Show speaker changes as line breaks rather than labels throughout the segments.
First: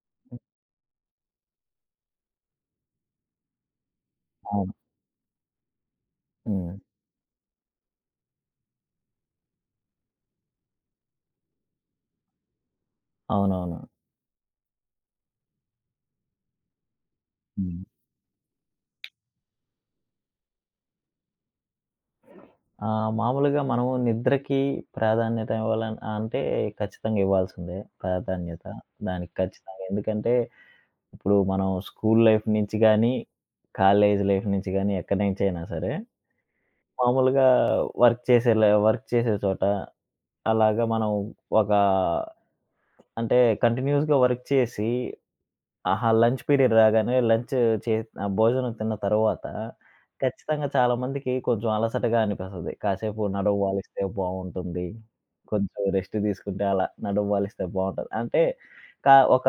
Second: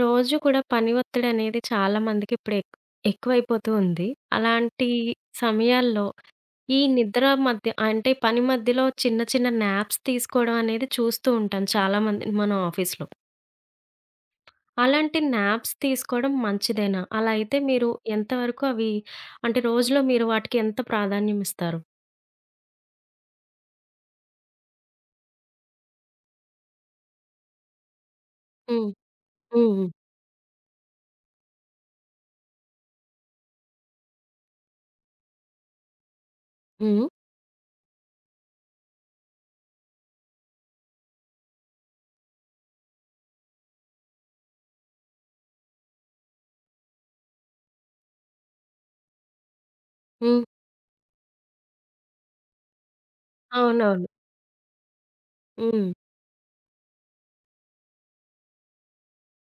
రోజు కూడా పని ఒత్తిడనేది చాలా మందికి ఇప్పుడు ఎక్కువైపోతూ ఉంది.
అవును.
అలాంటి సమయాల్లో
హ్మ్.
ఈ నిద్ర మధ్య అంటే పని మధ్యలో చిన్న చిన్న న్యాప్స్ తీసుకోవడం అనేది చూస్తూ ఉంటాం చాలామంది మనం ఆఫీస్‌లో.
అవునవును.
అలాంటి న్యాప్స్ తీసుకోవడం మంచిదేనా? అలా అయితే
హ్మ్.
మీరు ఎంతవరకు అవి అంటే రోజులో మీరు వాటికి ఎంత ప్రాధాన్యం ఇస్తారు?
మామూలుగా మనము నిద్రకి ప్రాధాన్యత ఇవ్వాలని అంటే ఖచ్చితంగా ఇవ్వాల్సిందే ప్రాధాన్యత.
హ్మ్.
దానికి ఖచ్చితంగా
హ్మ్.
ఎందుకంటే, ఇప్పుడు మనం స్కూల్ లైఫ్ నుంచి గానీ, కాలేజ్ లైఫ్ నుంచి గానీ, ఎక్కడి నుంచైనా సరే
హ్మ్.
మామూలుగా వర్క్ చేసే చోట అలాగా మనం ఒక అంటే కంటిన్యూయస్‌గా వర్క్ చేసి ఆహా! లంచ్ పీరియడ్ రాగానే లంచ్ చే భోజనం తిన్న తర్వాత
హ్మ్.
ఖచ్చితంగా చాలామందికి కొంచెం అలసటగా అనిపిస్తది. కాసేపు నడుము వాలిస్తే
అవునవును.
బావుంటుంది. కొంచెం
హ్మ్.
రెస్ట్ తీసుకుంటే అలా నడుము వాలిస్తే బావుంటది. అంటే క ఒక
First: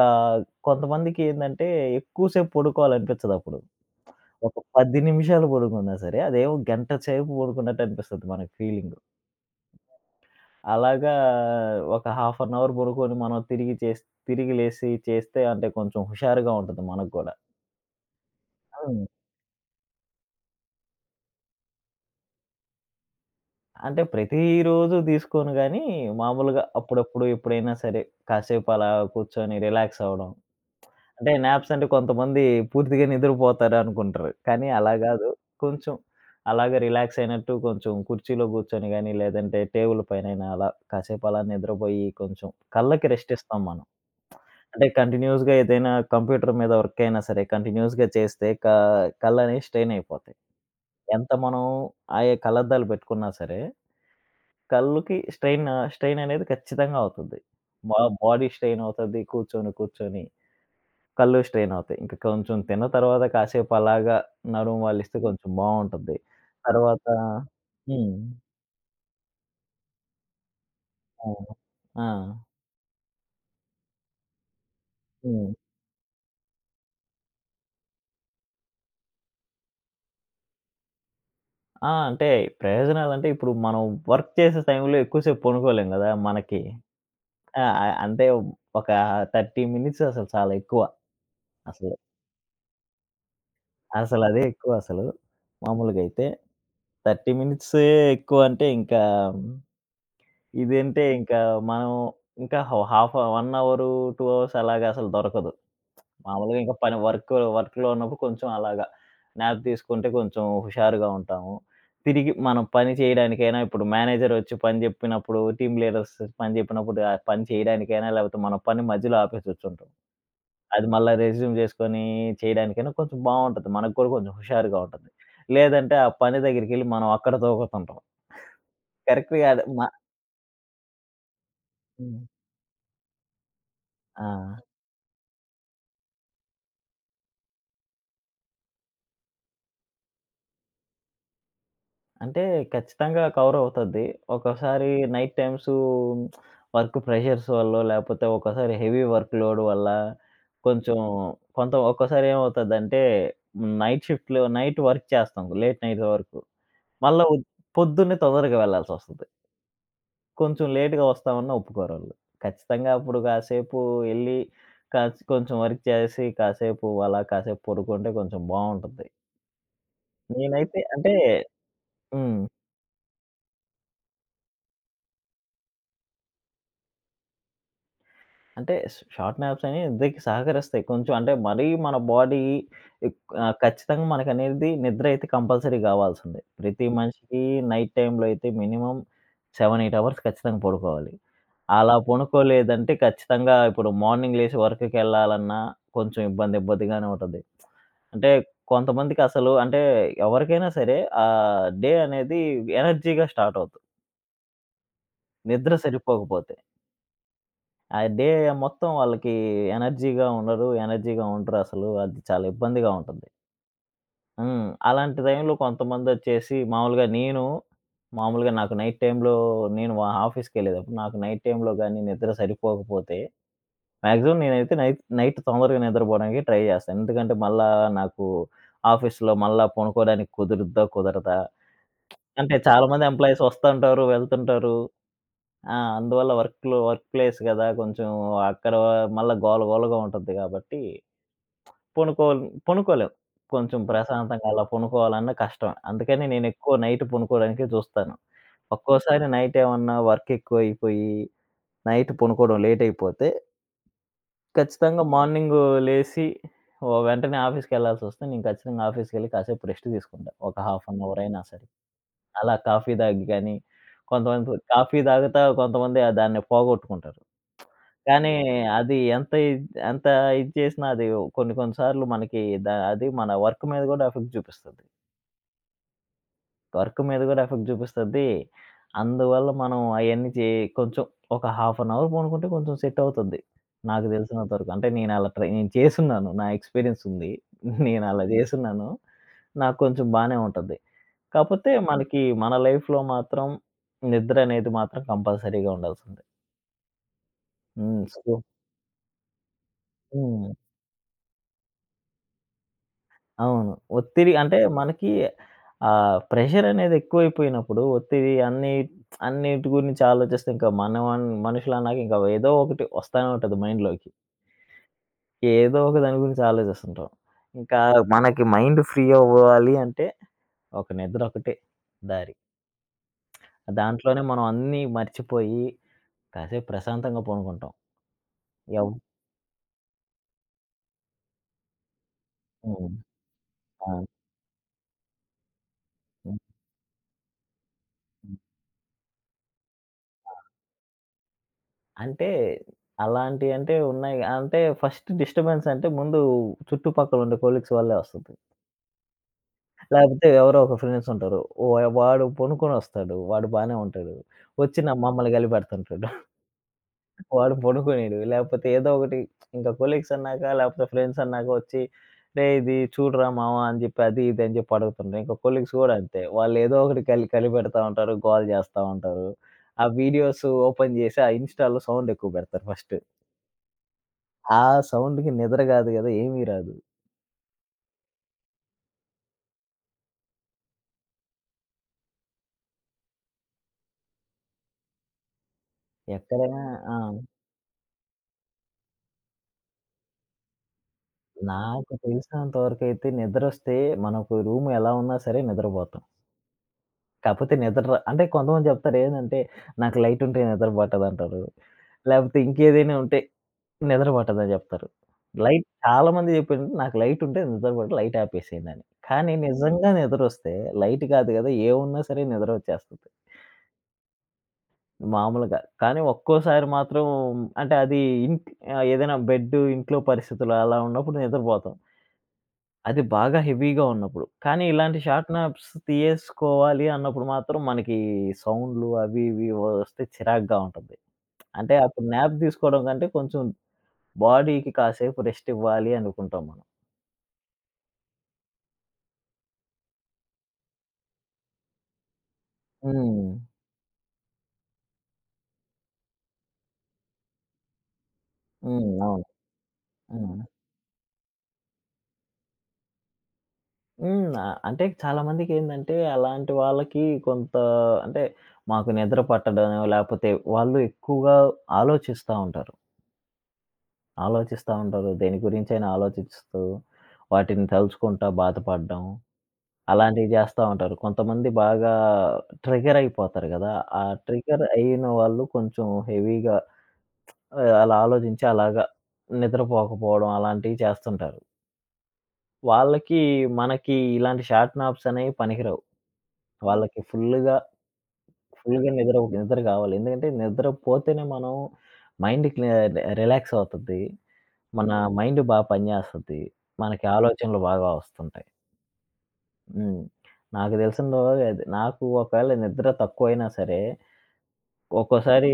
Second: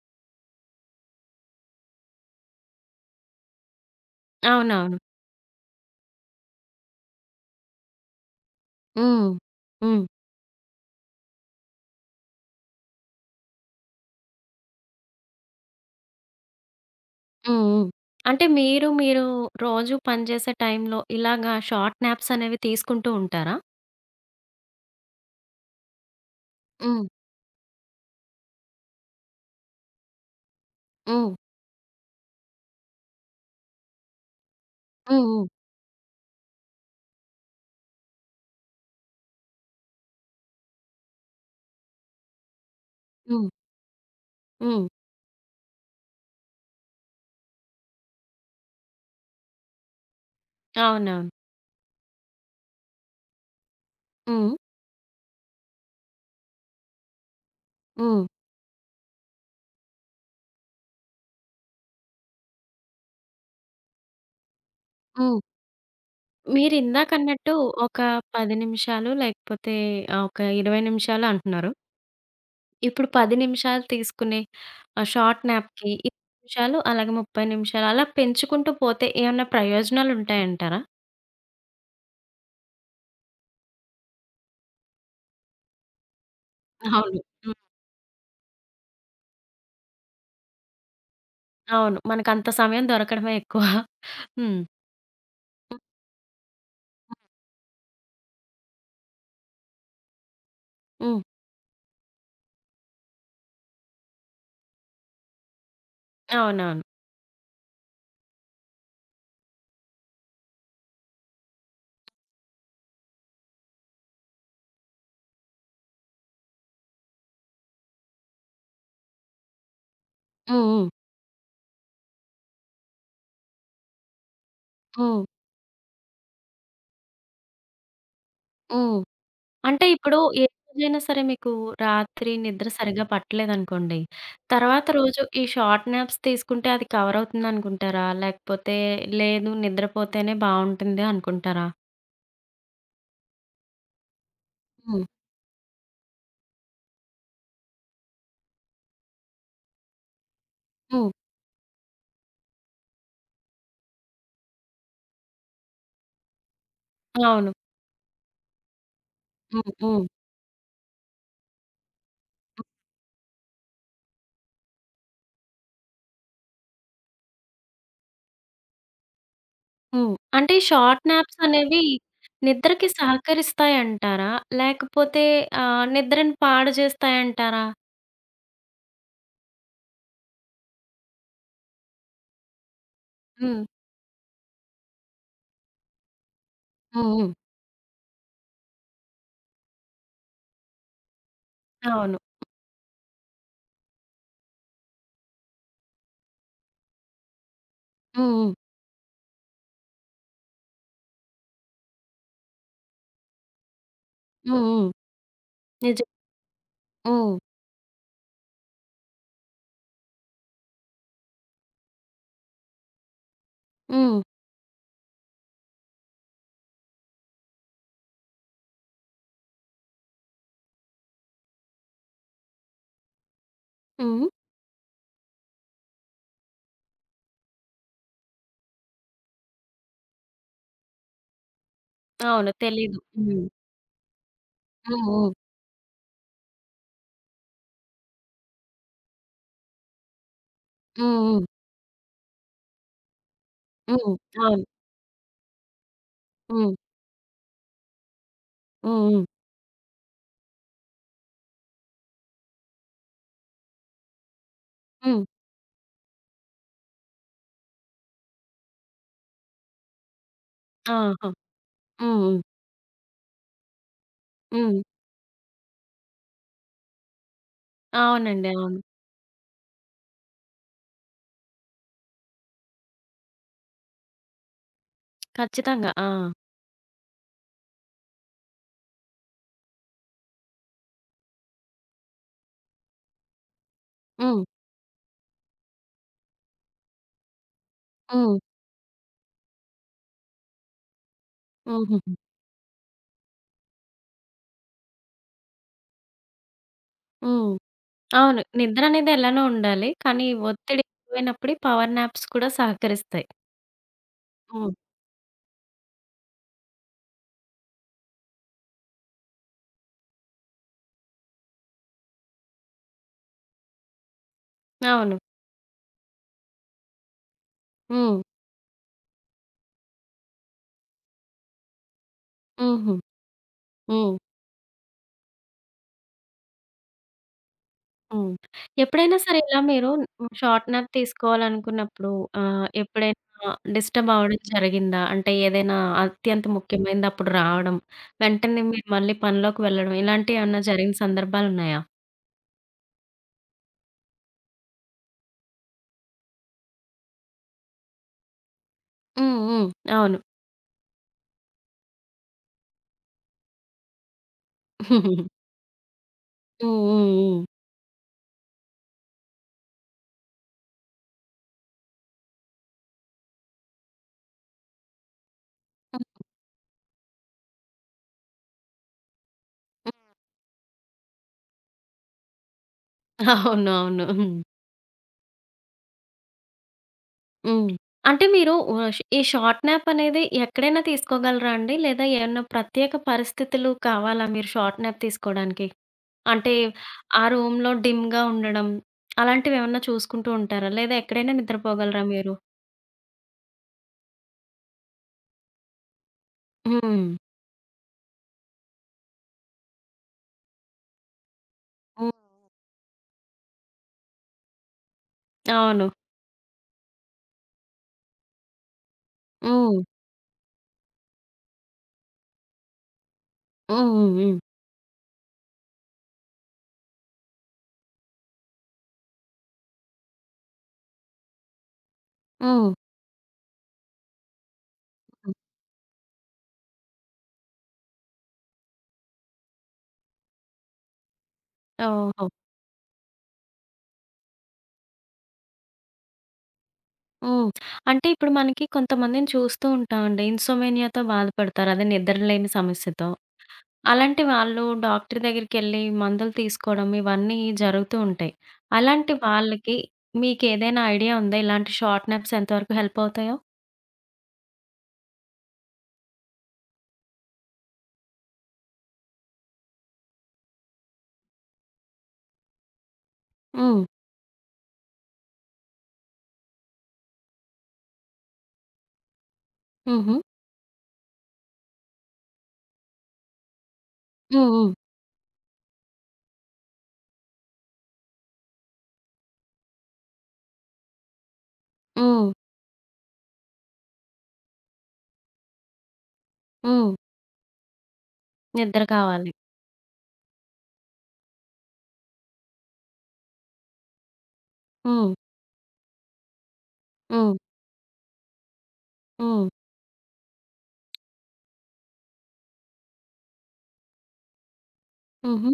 కొంతమందికి ఏందంటే ఎక్కువ సేపు పడుకోవాలనిపించదప్పుడు. ఒక
అవునవును.
10 నిమిషాలు పడుకున్నా సరే, అదేమో గంట సేపు పడుకున్నట్టు అనిపిస్తది మనకి ఫీలింగు.
హ్మ్. హ్మ్.
అలాగా ఒక హాఫ్ అన్ అవర్ పడుకొని మనం తిరిగి లేసి చేస్తే అంటే కొంచెం హుషారుగా ఉంటది మనకు గూడా.
హ్మ్. హ్మ్. అంటే మీరు,
హ్మ్.
మీరు రోజు పనిచేసే టైంలో ఇలాగా షార్ట్ న్యాప్స్ అనేవి తీసుకుంటూ ఉంటారా?
అంటే ప్రతిరోజు తీసుకోను గానీ, మామూలుగా
హ్మ్.
అప్పుడప్పుడు ఎప్పుడైనా సరే కాసేపు అలా కూర్చొని రిలాక్స్ అవ్వడం.
హ్మ్.
అంటే నాప్స్ అంటే కొంతమంది పూర్తిగా నిద్రపోతారు అనుకుంటారు. కానీ అలా
హ్మ్.
గాదు.
హ్మ్.
కొంచెం అలాగా రిలాక్స్ అయినట్టు కొంచెం కుర్చీలో కూర్చొని గానీ, లేదంటే టేబుల్ పైనైనా అలా కాసేపు అలా నిద్రపోయి కొంచెం కళ్ళకి రెస్ట్
హ్మ్.
ఇస్తాం మనం. అంటే
హ్మ్.
కంటిన్యూయస్‌గా ఏదైనా కంప్యూటర్ మీద వర్క్ అయినా సరే కంటిన్యూయస్‌గా చేస్తే కళ్ళనేవి స్ట్రెయిన్ అయిపోతాయి. ఎంత
అవునవును.
మనం ఆయా కళ్ళద్దాలు పెట్టుకున్నా సరే
హ్మ్.
కళ్ళుకి స్ట్రెయిన్ స్ట్రెయిన్ అనేది ఖచ్చితంగా అవుతుంది. మా
హ్మ్.
బాడీ స్ట్రెయిన్ అవుతది. కూర్చొని, కూర్చొని కళ్ళు స్ట్రెయిన్ అవుతాయి. ఇంక కొంచెం తిన్న తర్వాత కాసేపు అలాగా నడుము వాలిస్తే
హ్మ్.
కొంచెం బావుంటది. తర్వాత
మీరిందాకన్నట్టు ఒక
హ్మ్.
10 నిమిషాలు లేకపోతే ఒక 20 నిమిషాలు
అవును.
అంటున్నారు.
ఆ!
ఇప్పుడు 10 నిమిషాలు తీసుకునే షార్ట్
హ్మ్.
న్యాప్‌కి 20 నిమిషాలు అలాగే 30 నిమిషాలు అలా పెంచుకుంటూ పోతే ఏమన్నా ప్రయోజనాలుంటాయంటారా?
ఆ! అంటే ప్రయోజనాలంటే ఇప్పుడు మనం వర్క్ చేసే టైంలో ఎక్కువసేపు పనుకోలేం గదా! మనకి.
అవును. హ్మ్.
ఆ! అంటే ఒక 30 మినిట్స్ అసలు చాలా ఎక్కువ. అసలు.
అవును. మనకంత సమయం దొరకడమే ఎక్కువ.
అసలదే
హ్మ్.
ఎక్కువసలు.
హ్మ్.
మామూలుగైతే 30 మినిట్సే ఎక్కువ అంటే ఇంకా ఇదంటే
హ్మ్.
ఇంకా మనం ఇంకా హాఫ్ 1 అవరు, 2 అవర్స్ అలాగా అసలు దొరకదు. మామూలుగా ఇంకా
అవునవును.
పని వర్క్ వర్క్‌లో ఉన్నప్పుడు కొంచెం అలాగా న్యాప్ తీసుకుంటే కొంచెం హుషారుగా ఉంటాము. తిరిగి మనం పని చేయడానికైనా ఇప్పుడు మేనేజర్ వచ్చి పని చెప్పినప్పుడు, టీమ్ లీడర్స్ పని చెప్పినప్పుడు, ఆ పని చేయడానికైనా లేకపోతే మన పని మధ్యలో ఆపేసి వచ్చుంటాం.
హ్మ్.
అది
హ్మ్.
మళ్ళా రెజ్యూమ్ చేసుకొని చేయడానికైనా కొంచెం బావుంటది. మనకు కూడా కొంచెం హుషారుగా ఉంటది.
హ్మ్.
లేదంటే ఆ పని దగ్గరికెళ్లి మనం అక్కడ తోగుతుంటాం.
హ్మ్.
కరెక్ట్ కాదు.
అంటే ఇప్పుడు ఏ రోజైనా సరే మీకు
హ్మ్.
రాత్రి నిద్ర సరిగ్గా పట్టలేదనుకోండి.
ఆ!
తర్వాత రోజు ఈ షార్ట్ నాప్స్ తీసుకుంటే అది కవర్ అవుతుందనుకుంటారా? లేకపోతే లేదు నిద్రపోతేనే బావుంటుంది అనుకుంటారా?
అంటే ఖచ్చితంగా కవర్ అవుతది. ఒక్కోసారి
హ్మ్.
నైట్ టైమ్స్ వర్క్ ప్రెషర్స్ వల్లో, లేపోతే ఒక్కోసారి హెవీ వర్క్ లోడ్ వల్ల కొంచెం
హ్మ్.
కొంత ఒక్కోసారి ఏమవుతదంటే నైట్ షిఫ్ట్‌లో నైట్ వర్క్ చేస్తాం. లేట్ నైట్ వరకు. మళ్ళా ఉద్
అవును.
పొద్దున్నే తొందరగా వెళ్ళాల్సొస్తది.
హ్మ్. హ్మ్.
కొంచెం లేట్‌గా వస్తామన్నా ఒప్పుకోరాళ్ళు. ఖచ్చితంగా అప్పుడు కాసేపు ఎళ్లి, కొంచెం వర్క్ చేసి, కాసేపు అలా కాసేపు పడుకుంటే కొంచెం బావుంటది.
హ్మ్. అంటే ఈ
నేనైతే
షార్ట్
అంటే
నాప్స్ అనేవి
హ్మ్.
నిద్రకి సహకరిస్తాయంటారా? లేకపోతే నిద్రని పాడు చేస్తాయంటారా?
అంటే షార్ట్ నాప్స్ అనేవి నిద్రకి సహకరిస్తాయి. కొంచెం అంటే మరీ మన బాడీ ఎక్
హ్మ్.
ఖచ్చితంగా మనకనేది నిద్ర అయితే కంపల్సరీ గావాల్సిందే. ప్రతి
హ్మ్. హ్మ్.
మనిషికి నైట్ టైమ్‌లో అయితే మినిమమ్ 7, 8 అవర్స్ ఖచ్చితంగా పడుకోవాలి. అలా
అవును.
పనుకోలేదంటే ఖచ్చితంగా ఇప్పుడు మార్నింగ్ లేసి వర్క్‌కెళ్ళాలన్నా కొంచెం ఇబ్బందిగానే ఉంటది. అంటే
హ్మ్. హ్మ్.
కొంతమందికి అసలు అంటే ఎవరికైనా సరే డే అనేది ఎనర్జీగా స్టార్ట్ అవుద్ది.
హ్మ్. హ్మ్.
నిద్ర
నిజం.
సరిపోకపోతే.
హ్మ్.
ఆ డే మొత్తం వాళ్ళకి ఎనర్జీగా ఉండరు. ఎనర్జీగా ఉండరసలు. అది చాలా ఇబ్బందిగా ఉంటుంది.
హ్మ్.
హ్మ్. అలాంటి టైంలో కొంతమందొచ్చేసి మామూలుగా నేను మామూలుగా నాకు నైట్ టైమ్‌లో నేను మా ఆఫీస్‌కెళ్ళేటప్పుడు నాకు నైట్ టైమ్‌లో గాని నిద్ర సరిపోకపోతే
హ్మ్.
మాక్సిమం నేనైతే నైట్ నైట్ తొందరగా నిద్రపోవడానికి ట్రై చేస్తాను. ఎందుకంటే మళ్ళా నాకు ఆఫీస్‌లో మళ్ళా పనుకోవడానికి కుదురుద్దా? కుదరదా?
అవును.
అంటే చాలా
తెలీదు.
మంది ఎంప్లాయీస్
హ్మ్.
వస్తుంటారు, వెళ్తుంటారు.
హ్మ్.
ఆ! అందువల్ల వర్క్ ప్లేస్ గదా! కొంచెం అక్కడ మళ్ళా గోల గోలగా ఉంటది గాబట్టి,
హ్మ్. హ్మ్.
పొనుకోల్ పొనుకోలేం. కొంచెం
హ్మ్. హ్మ్.
ప్రశాంతంగా అలా
అవును.
పొనుకోవాలన్నా కష్టమే. అందుకని
హ్మ్.
నేనెక్కువ
హ్మ్.
నైట్ పొనుకోవడానికే చూస్తాను.
హ్మ్.
ఒక్కోసారి నైట్ ఏమన్నా వర్క్ ఎక్కువైపోయి, నైట్ పొనుకోవడం లేట్ అయిపోతే, ఖచ్చితంగా
హ్మ్.
మార్నింగు లేసి వెంటనే ఆఫీస్‌కెళ్ళాల్సొస్తే, నేను ఖచ్చితంగా ఆఫీస్‌కెళ్ళి కాసేపు రెస్ట్ తీసుకుంటా. ఒక హాఫ్ అన్ అవర్
ఆహా!
అయినా సరే.
హ్మ్. హ్మ్.
అలా కాఫీ తాగి గాని, కొంతమంది
హ్మ్.
కాఫీ తాగుతా కొంతమంది దాన్ని పోగొట్టుకుంటారు. కానీ
అవునండి. అవును.
అది ఎంత ఇది చేసినా అది కొన్ని కొన్ని సార్లు మనకి అది మన వర్క్ మీద గూడా ఎఫెక్ట్ చూపిస్తది.
ఖచ్చితంగా. ఆ!
వర్క్ మీద గూడా ఎఫెక్ట్ చూపిస్తది. అందువల్ల మనం అయన్నీ చే కొంచెం ఒక హాఫ్ అన్ అవర్ పనుకుంటే కొంచెం సెట్ అవుతది. నాకు
హ్మ్.
తెలిసినంత వరకు. అంటే నేను అలా ట్రై చేసున్నాను. నా ఎక్స్‌పీరియన్స్ ఉంది. నేను అలా
హ్మ్.
చేసున్నాను. నాకు కొంచెం బానే ఉంటది. కాపోతే
హుహుహు.
మనకి మన లైఫ్‌లో మాత్రం నిద్రనేది మాత్రం కంపల్సరీగా ఉండాల్సిందే.
హ్మ్.
హ్మ్. సో
అవును. నిద్రనేది ఎలానో ఉండాలి. కానీ
హ్మ్.
ఒత్తిడి ఎక్కువైనప్పుడే పవర్ నాప్స్ కూడా సహకరిస్తాయి.
అవును. ఒత్తిడి అంటే
హ్మ్.
మనకి ప్రెషరనేది ఎక్కువైపోయినప్పుడు ఒత్తిడి అన్నిటి గురించి ఆలోచిస్తే ఇంకా మనం మనుషులన్నాక ఇంకా ఏదో ఒకటి వస్తానే ఉంటది మైండ్‌లోకి.
అవును.
ఏదో ఒక దాని గురించి ఆలోచిస్తుంటాం. ఇంకా
హ్మ్.
మనకి మైండ్ ఫ్రీ అవ్వాలి అంటే ఒక నిద్ర ఒకటే దారి.
హుహు. హ్మ్.
దాంట్లోనే మనం అన్నీ మర్చిపోయి కాసేపు ప్రశాంతంగా పనుకుంటాం.
హ్మ్.
ఎవ్
ఎప్పుడైనా సరే ఇలా మీరు షార్ట్‌నర్ తీసుకోవాలనుకున్నప్పుడు
హ్మ్.
ఎప్పుడైనా
ఆ!
డిస్టర్బ్ అవ్వడం జరిగిందా? అంటే ఏదైనా
హ్మ్.
అత్యంత ముఖ్యమైనది అప్పుడు రావడం,
హ్మ్.
వెంటనే మీరు మళ్ళీ పనిలోకి వెళ్ళడం ఇలాంటియేమన్నా జరిగిన సందర్భాలున్నాయా?
అంటే అలాంటియి అంటే ఉన్నాయి. అంటే ఫస్ట్ డిస్టర్బెన్స్ అంటే ముందు చుట్టుపక్కల ఉండే కొలీగ్స్ వల్లే వస్తది.
హ్మ్. హ్మ్. అవును.
లేకపోతే ఎవరో ఒక ఫ్రెండ్స్ ఉంటారు. ఓ వాడు పొనుకొనొస్తాడు. వాడు బానే ఉంటాడు. వచ్చి
హ్మ్. హ్మ్.
మమ్మల్ని కలిపెడుతుంటాడు.
హ్మ్.
వాడు పొనుకోనీయడు. లేకపోతే ఏదో ఒకటి ఇంకా కొలీగ్స్ అన్నాక లేకపోతే ఫ్రెండ్స్ అన్నాక వచ్చి "రేయ్! ఇది చూడరా మామ" అని చెప్పి అది ఇది అని చెప్పి అడుగుతుంటారు. ఇంకా కొలీగ్స్ కూడా
హ్మ్.
అంతే. వాళ్ళు ఏదో ఒకటి కలిపెడతా ఉంటారు. గోల చేస్తా ఉంటారు. ఆ
హ్మ్.
వీడియోస్ ఓపెన్ చేసి ఆ ఇన్‌స్టాలో సౌండ్ ఎక్కువ పెడతారు ఫస్ట్.
అవును. అవును. హ్మ్.
ఆ సౌండ్‌కి నిద్ర గాదు గదా! ఏమీ రాదు.
హ్మ్. అంటే మీరు ఆహ్, ష్ ఈ షార్ట్ న్యాప్ అనేది ఎక్కడైనా తీసుకోగలరా అండి? లేదా ఏమన్నా ప్రత్యేక పరిస్థితులు కావాలా మీరు షార్ట్ న్యాప్ తీసుకోవడానికి? అంటే
ఎక్కడైనా ఆ!
ఆ రూమ్‌లో డిమ్‌గా ఉండడం అలాంటివేమన్నా చూసుకుంటూ ఉంటారా? లేదా ఎక్కడైనా
నాకు
నిద్రపోగలరా మీరు?
తెలిసినంత వరకైతే నిద్రొస్తే మనకు రూమ్ ఎలా ఉన్నా సరే నిద్రపోతాం.
హ్మ్.
కాపోతే నిద్ర ర అంటే కొంతమంది జెప్తారు ఏందంటే, నాకు లైట్ ఉంటే నిద్ర పట్టదంటారు.
హ్మ్.
లేపోతే ఇంకేదైనా ఉంటే నిద్ర పట్టదని జెప్తారు. లైట్
అవును.
చాలా మంది జెప్పింది నాకు లైట్ ఉంటే నిద్ర పడదు. లైట్ ఆపేసేయండని. కానీ
హ్మ్.
నిజంగా నిద్రొస్తే లైట్ కాదు గదా! ఏమున్నా సరే నిద్రొచ్చేస్తది.
హ్మ్. హ్మ్. హ్మ్.
మామూలుగా. కానీ ఒక్కోసారి మాత్రం అంటే అది ఇంట్ ఏదైనా బెడ్ ఇంట్లో పరిస్థితులు అలా ఉన్నప్పుడు నిద్రపోతాం.
హ్మ్.
అది బాగా హెవీగా ఉన్నప్పుడు. కానీ ఇలాంటి షార్ట్
హ్మ్.
నాప్స్ తీయేసుకోవాలి అన్నప్పుడు మాత్రం మనకి సౌండ్‌లు అవి ఇవి వస్తే చిరాకుగా ఉంటుంది. అంటే అప్పుడు
ఓహో!
న్యాప్ తీసుకోవడం కంటే కొంచెం బాడీకి కాసేపు రెస్ట్ ఇవ్వాలి అనుకుంటాం మనం.
హ్మ్. అంటే ఇప్పుడు మనకి కొంతమందిని చూస్తూ ఉంటామండి. ఇన్సోమేనియాతో బాధపడతారు. అదే నిద్రలేని సమస్యతో.
హ్మ్.
అలాంటి వాళ్ళు డాక్టర్ దగ్గరికెళ్ళి మందులు తీసుకోవడం ఇవన్నీ జరుగుతూ ఉంటాయి.
హ్మ్.
అలాంటి
అవును.
వాళ్ళకి
హ్మ్.
మీకేదైనా ఐడియా ఉందా? ఇలాంటి షార్ట్ నప్స్ ఎంతవరకు హెల్ప్ అవుతాయో?
హ్మ్. అంటే చాలామందికేందంటే అలాంటి వాళ్ళకి కొంత అంటే మాకు నిద్ర పట్టడనో లేపోతే వాళ్ళు ఎక్కువగా ఆలోచిస్తా ఉంటారు.
హ్మ్.
ఆలోచిస్తా ఉంటారు. దేని గురించైనా ఆలోచిస్తూ వాటిని తలుచుకుంటా బాధపడడం
హుహు.
అలాంటివి జేస్తా ఉంటారు. కొంతమంది బాగా ట్రిగ్గర్ అయిపోతారు గదా! ఆ
హ్మ్.
ట్రిగ్గర్
హ్మ్.
అయిన వాళ్ళు కొంచెం హెవీగా అలా ఆలోచించి అలాగా నిద్రపోకపోవడం అలాంటివి చేస్తుంటారు.
హ్మ్.
వాళ్ళకి, మనకి ఇలాంటి షార్ట్ నాప్స్ అనేవి పనికిరావు.
హ్మ్.
వాళ్ళకి ఫుల్లుగా
నిద్ర
ఫుల్‌గా నిద్ర
కావాలి.
నిద్ర గావాలి. ఎందుకంటే నిద్రపోతేనే మనం మైండ్ క్లి రిలాక్స్ అవుతది. మన
హ్మ్.
మైండ్ పనిచేస్తది. మనకి
హ్మ్.
ఆలోచనలు బాగా వస్తుంటాయి.
హ్మ్.
హ్మ్. నాకు తెలిసిందో అది నాకు ఒకవేళ నిద్ర తక్కువైనా సరే, ఒక్కోసారి
హుహు.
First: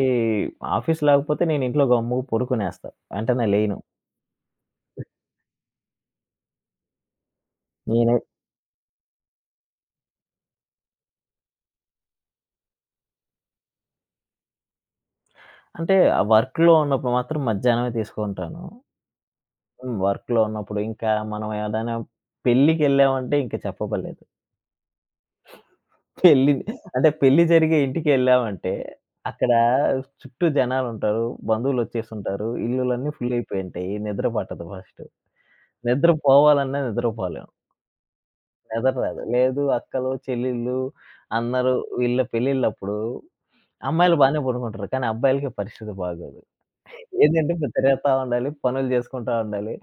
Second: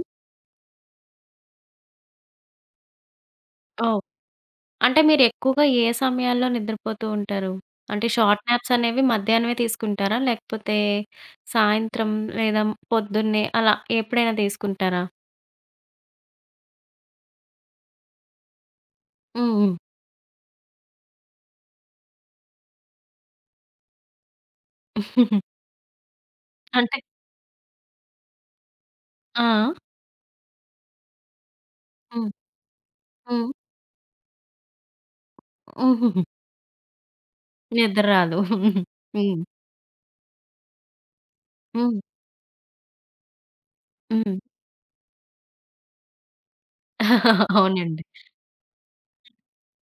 ఆఫీస్ లేకపోతే నేను ఇంట్లో గమ్ముగా పడుకునేస్తా. వెంటనే లేయను.
ఓహ్! అంటే మీరెక్కువగా ఏ సమయాల్లో నిద్రపోతూ ఉంటారు? అంటే
నేనే
షార్ట్ నాప్స్ అనేవి మధ్యాహ్నమే తీసుకుంటారా? లేకపోతే సాయంత్రం లేదా పొద్దున్నే అలా ఎప్పుడైనా తీసుకుంటారా?
అంటే ఆ వర్క్‌లో ఉన్నప్పుడు మాత్రం మధ్యాహ్నమే తీసుకుంటాను.
హ్మ్. హ్మ్.
హ్మ్. వర్క్‌లో ఉన్నప్పుడు ఇంకా మనం ఏదైనా పెళ్ళికెళ్ళామంటే ఇంక చెప్పబలేదు. పెళ్లి
అంటే
అంటే పెళ్లి జరిగే ఇంటికెళ్ళామంటే,
ఆ!
అక్కడ
ఆ!
చుట్టూ జనాలుంటారు.
హ్మ్.
బంధువులొచ్చేసుంటారు. ఇల్లులన్నీ ఫుల్
హ్మ్.
అయిపోయుంటాయి. నిద్ర పట్టదు ఫస్ట్. నిద్ర
హుహుహు.
పోవాలన్నా నిద్రపోలేం.
నిద్ర రాదు.
నిద్ర రాదు.
హ్మ్.
లేదు అక్కలు, చెల్లెళ్ళు అందరూ
హ్మ్.
వీళ్ళ పెళ్ళిళ్ళప్పుడు అమ్మాయిలు
హ్మ్.
బానే పడుకుంటారు. కానీ అబ్బాయిలకి పరిస్థితి బాగోదు. ఏంటంటే ఇప్పుడు
అవునండి.
తిరగతా ఉండాలి. పనులు జేసుకుంటా ఉండాలి.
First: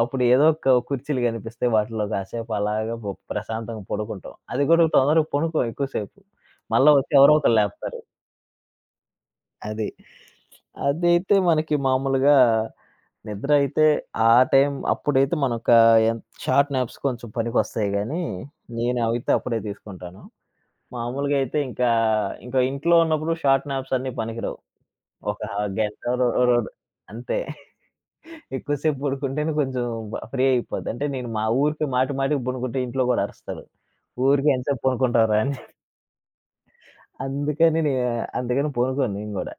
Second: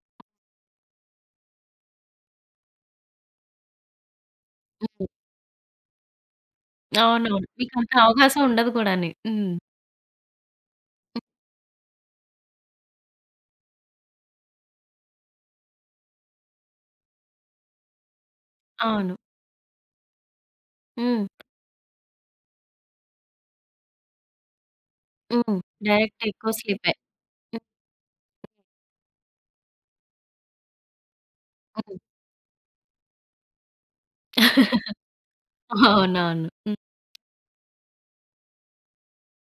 అప్పుడు ఏదో ఒక కుర్చీలు గనిపిస్తే వాటిలో కాసేపు అలాగా ప్రశాంతంగా పడుకుంటాం. అది కూడా
హ్మ్.
తొందరగా పడుకోం ఎక్కువ సేపు. మళ్ళా వచ్చి ఎవరో
అవునవును.
ఒకళ్ళు
మీకంత
లేపుతారు.
అవకాశం ఉండదు కూడాని. హ్మ్.
అది.
హ్మ్.
అదైతే మనకి మామూలుగా నిద్ర అయితే ఆ టైం అప్పుడైతే మనొక షార్ట్ నాప్స్ కొంచెం పనికొస్తాయి గానీ, నేను
అవును.
అవితే అప్పుడే తీసుకుంటాను.
హ్మ్.
మామూలుగా అయితే ఇంకా, ఇంకా ఇంట్లో ఉన్నప్పుడు షార్ట్ నాప్స్ అన్నీ పనికిరావు. ఒక
హ్మ్.
గంట
డైరెక్ట్
రొ
ఎక్కువ
రొ
స్లీపే.
అంతే. ఎక్కువ సేపు పడుకుంటేనే కొంచెం ఫ్రీ అయిపోద్ది. అంటే నేను మా ఊరికి
హ్మ్.
మాటి మాటికి పనుకుంటే ఇంట్లో గూడా అరుస్తారు. "ఊరికే ఎంతసేపు పనుకుంటావురా" అని.
అవునవును. హ్మ్.
అందుకని నే అందుకని పనుకోను నేను గూడా.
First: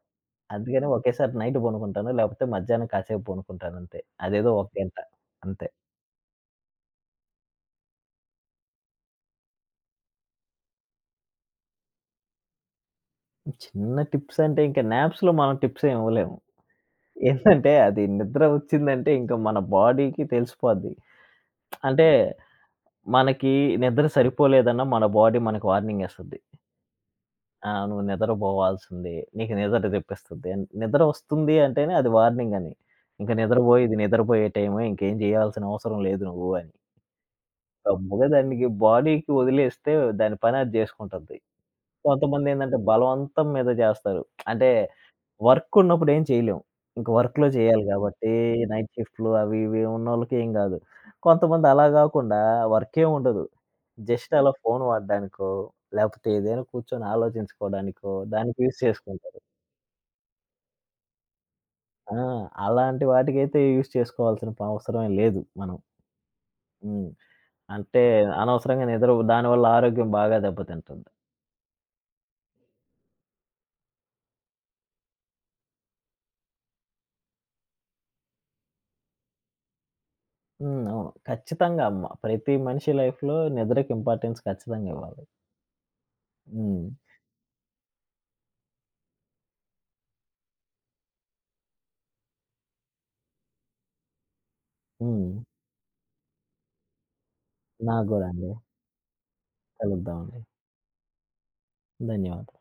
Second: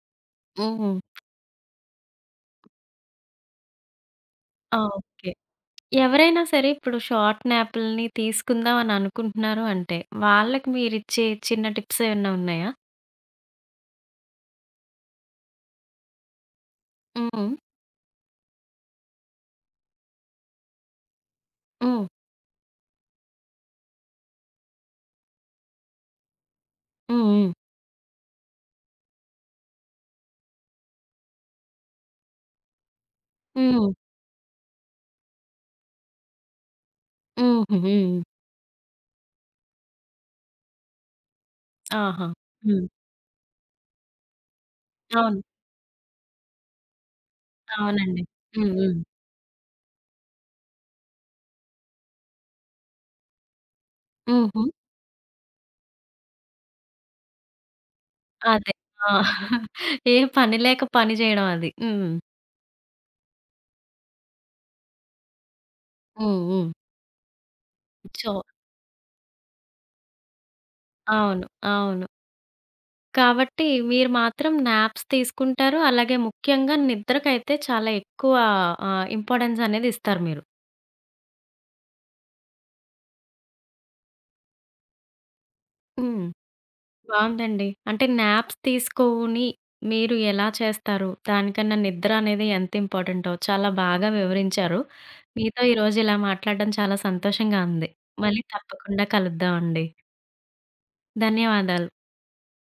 అందుకని
హ్మ్.
ఒకేసారి నైట్ పనుకుంటాను. లేకపోతే మధ్యాహ్నం కాసేపు పనుకుంటానంతే. అదేదో ఒక
ఆ!
గంట
ఓకే.
అంతే.
ఎవరైనా సరే ఇప్పుడు షార్ట్ న్యాపుల్ని తీసుకుందాం అని అనుకుంటున్నారు అంటే, వాళ్ళకి మీరిచ్చే చిన్న టిప్స్ ఏమన్నా ఉన్నాయా?
చిన్న టిప్స్ అంటే ఇంక నాప్స్‌లో మనం టిప్స్ ఏమి ఇవ్వలేము.
హ్మ్.
ఏంటంటే అది నిద్ర వచ్చిందంటే ఇంక మన బాడీకి తెలిసిపోద్ది.
హ్మ్.
అంటే మనకి నిద్ర సరిపోలేదన్న మన బాడీ మనకి వార్నింగ్ ఏస్తది.
హ్మ్.
ఆ! నువ్వు నిద్రబోవాల్సిందే. నీకు నిద్ర తెప్పిస్తది. అని నిద్ర ఒస్తుంది అంటేనే అది వార్నింగ్ అని. ఇంక
హ్మ్.
నిద్రబోయి
హ్మ్.
ఇది నిద్రబోయే టైమే ఇంకేం జేయాల్సిన అవసరం లేదు నువ్వు అని.
హుహు. హ్మ్.
గమ్ముగా దానికి బాడీకి వదిలేస్తే దాని పని అది జేసుకుంటది.
ఆహా!
కొంతమందేందంటే
హ్మ్.
బలవంతం మీద జేస్తారు. అంటే
అవును.
వర్క్ ఉన్నప్పుడు ఏం చేయలేం. ఇంక వర్క్‌లో చేయాలి
అవునండి.
గాబట్టి
హ్మ్.
నైట్
హ్మ్.
షిఫ్ట్‌లు అవి ఇవి ఉన్నోళ్ళకి ఏం గాదు. కొంతమంది అలా గాకుండా వర్కేం ఉండదు. జస్ట్ అలా
హుహు.
ఫోన్ వాడడానికో, లేపోతే ఏదైనా కూర్చొని ఆలోచించుకోవడానికో దానికి
అదే.
యూజ్
ఆ!
చేసుకుంటారు.
ఏ పని లేక పని జేయడం అది. హ్మ్.
ఆ! అలాంటి వాటికైతే యూజ్ చేసుకోవాల్సిన అవసరమే లేదు మనం.
హ్మ్. హ్మ్.
హ్మ్. అంటే
సో
అనవసరంగా నిద్ర దానివల్ల ఆరోగ్యం బాగా దెబ్బతింటుంది.
అవును. అవును. కాబట్టి మీరు మాత్రం నాప్స్ తీసుకుంటారు. అలాగే ముఖ్యంగా నిద్రకైతే చాలా ఎక్కువ ఇంపార్టెన్స్ అనేది ఇస్తారు మీరు.
హ్మ్. అవును. ఖచ్చితంగా ప్రతి మనిషి లైఫ్‌లో నిద్రకి ఇంపార్టెన్స్ ఖచ్చితంగా ఇవ్వాలి.
హ్మ్.
హ్మ్.
బావుందండి. అంటే నాప్స్ తీసుకోని మీరు ఎలా చేస్తారు? దానికన్నా నిద్ర అనేది ఎంత ఇంపార్టెంటో చాలా బాగా వివరించారు.
హ్మ్.
మీతో ఈరోజు ఇలా మాట్లాడడం చాలా సంతోషంగా ఉంది.
నాకు గూడా
మళ్ళీ
అండి.
తప్పకుండా కలుద్దామండి.
కలుద్దామండి.
ధన్యవాదాలు.
ధన్యవాదాలు.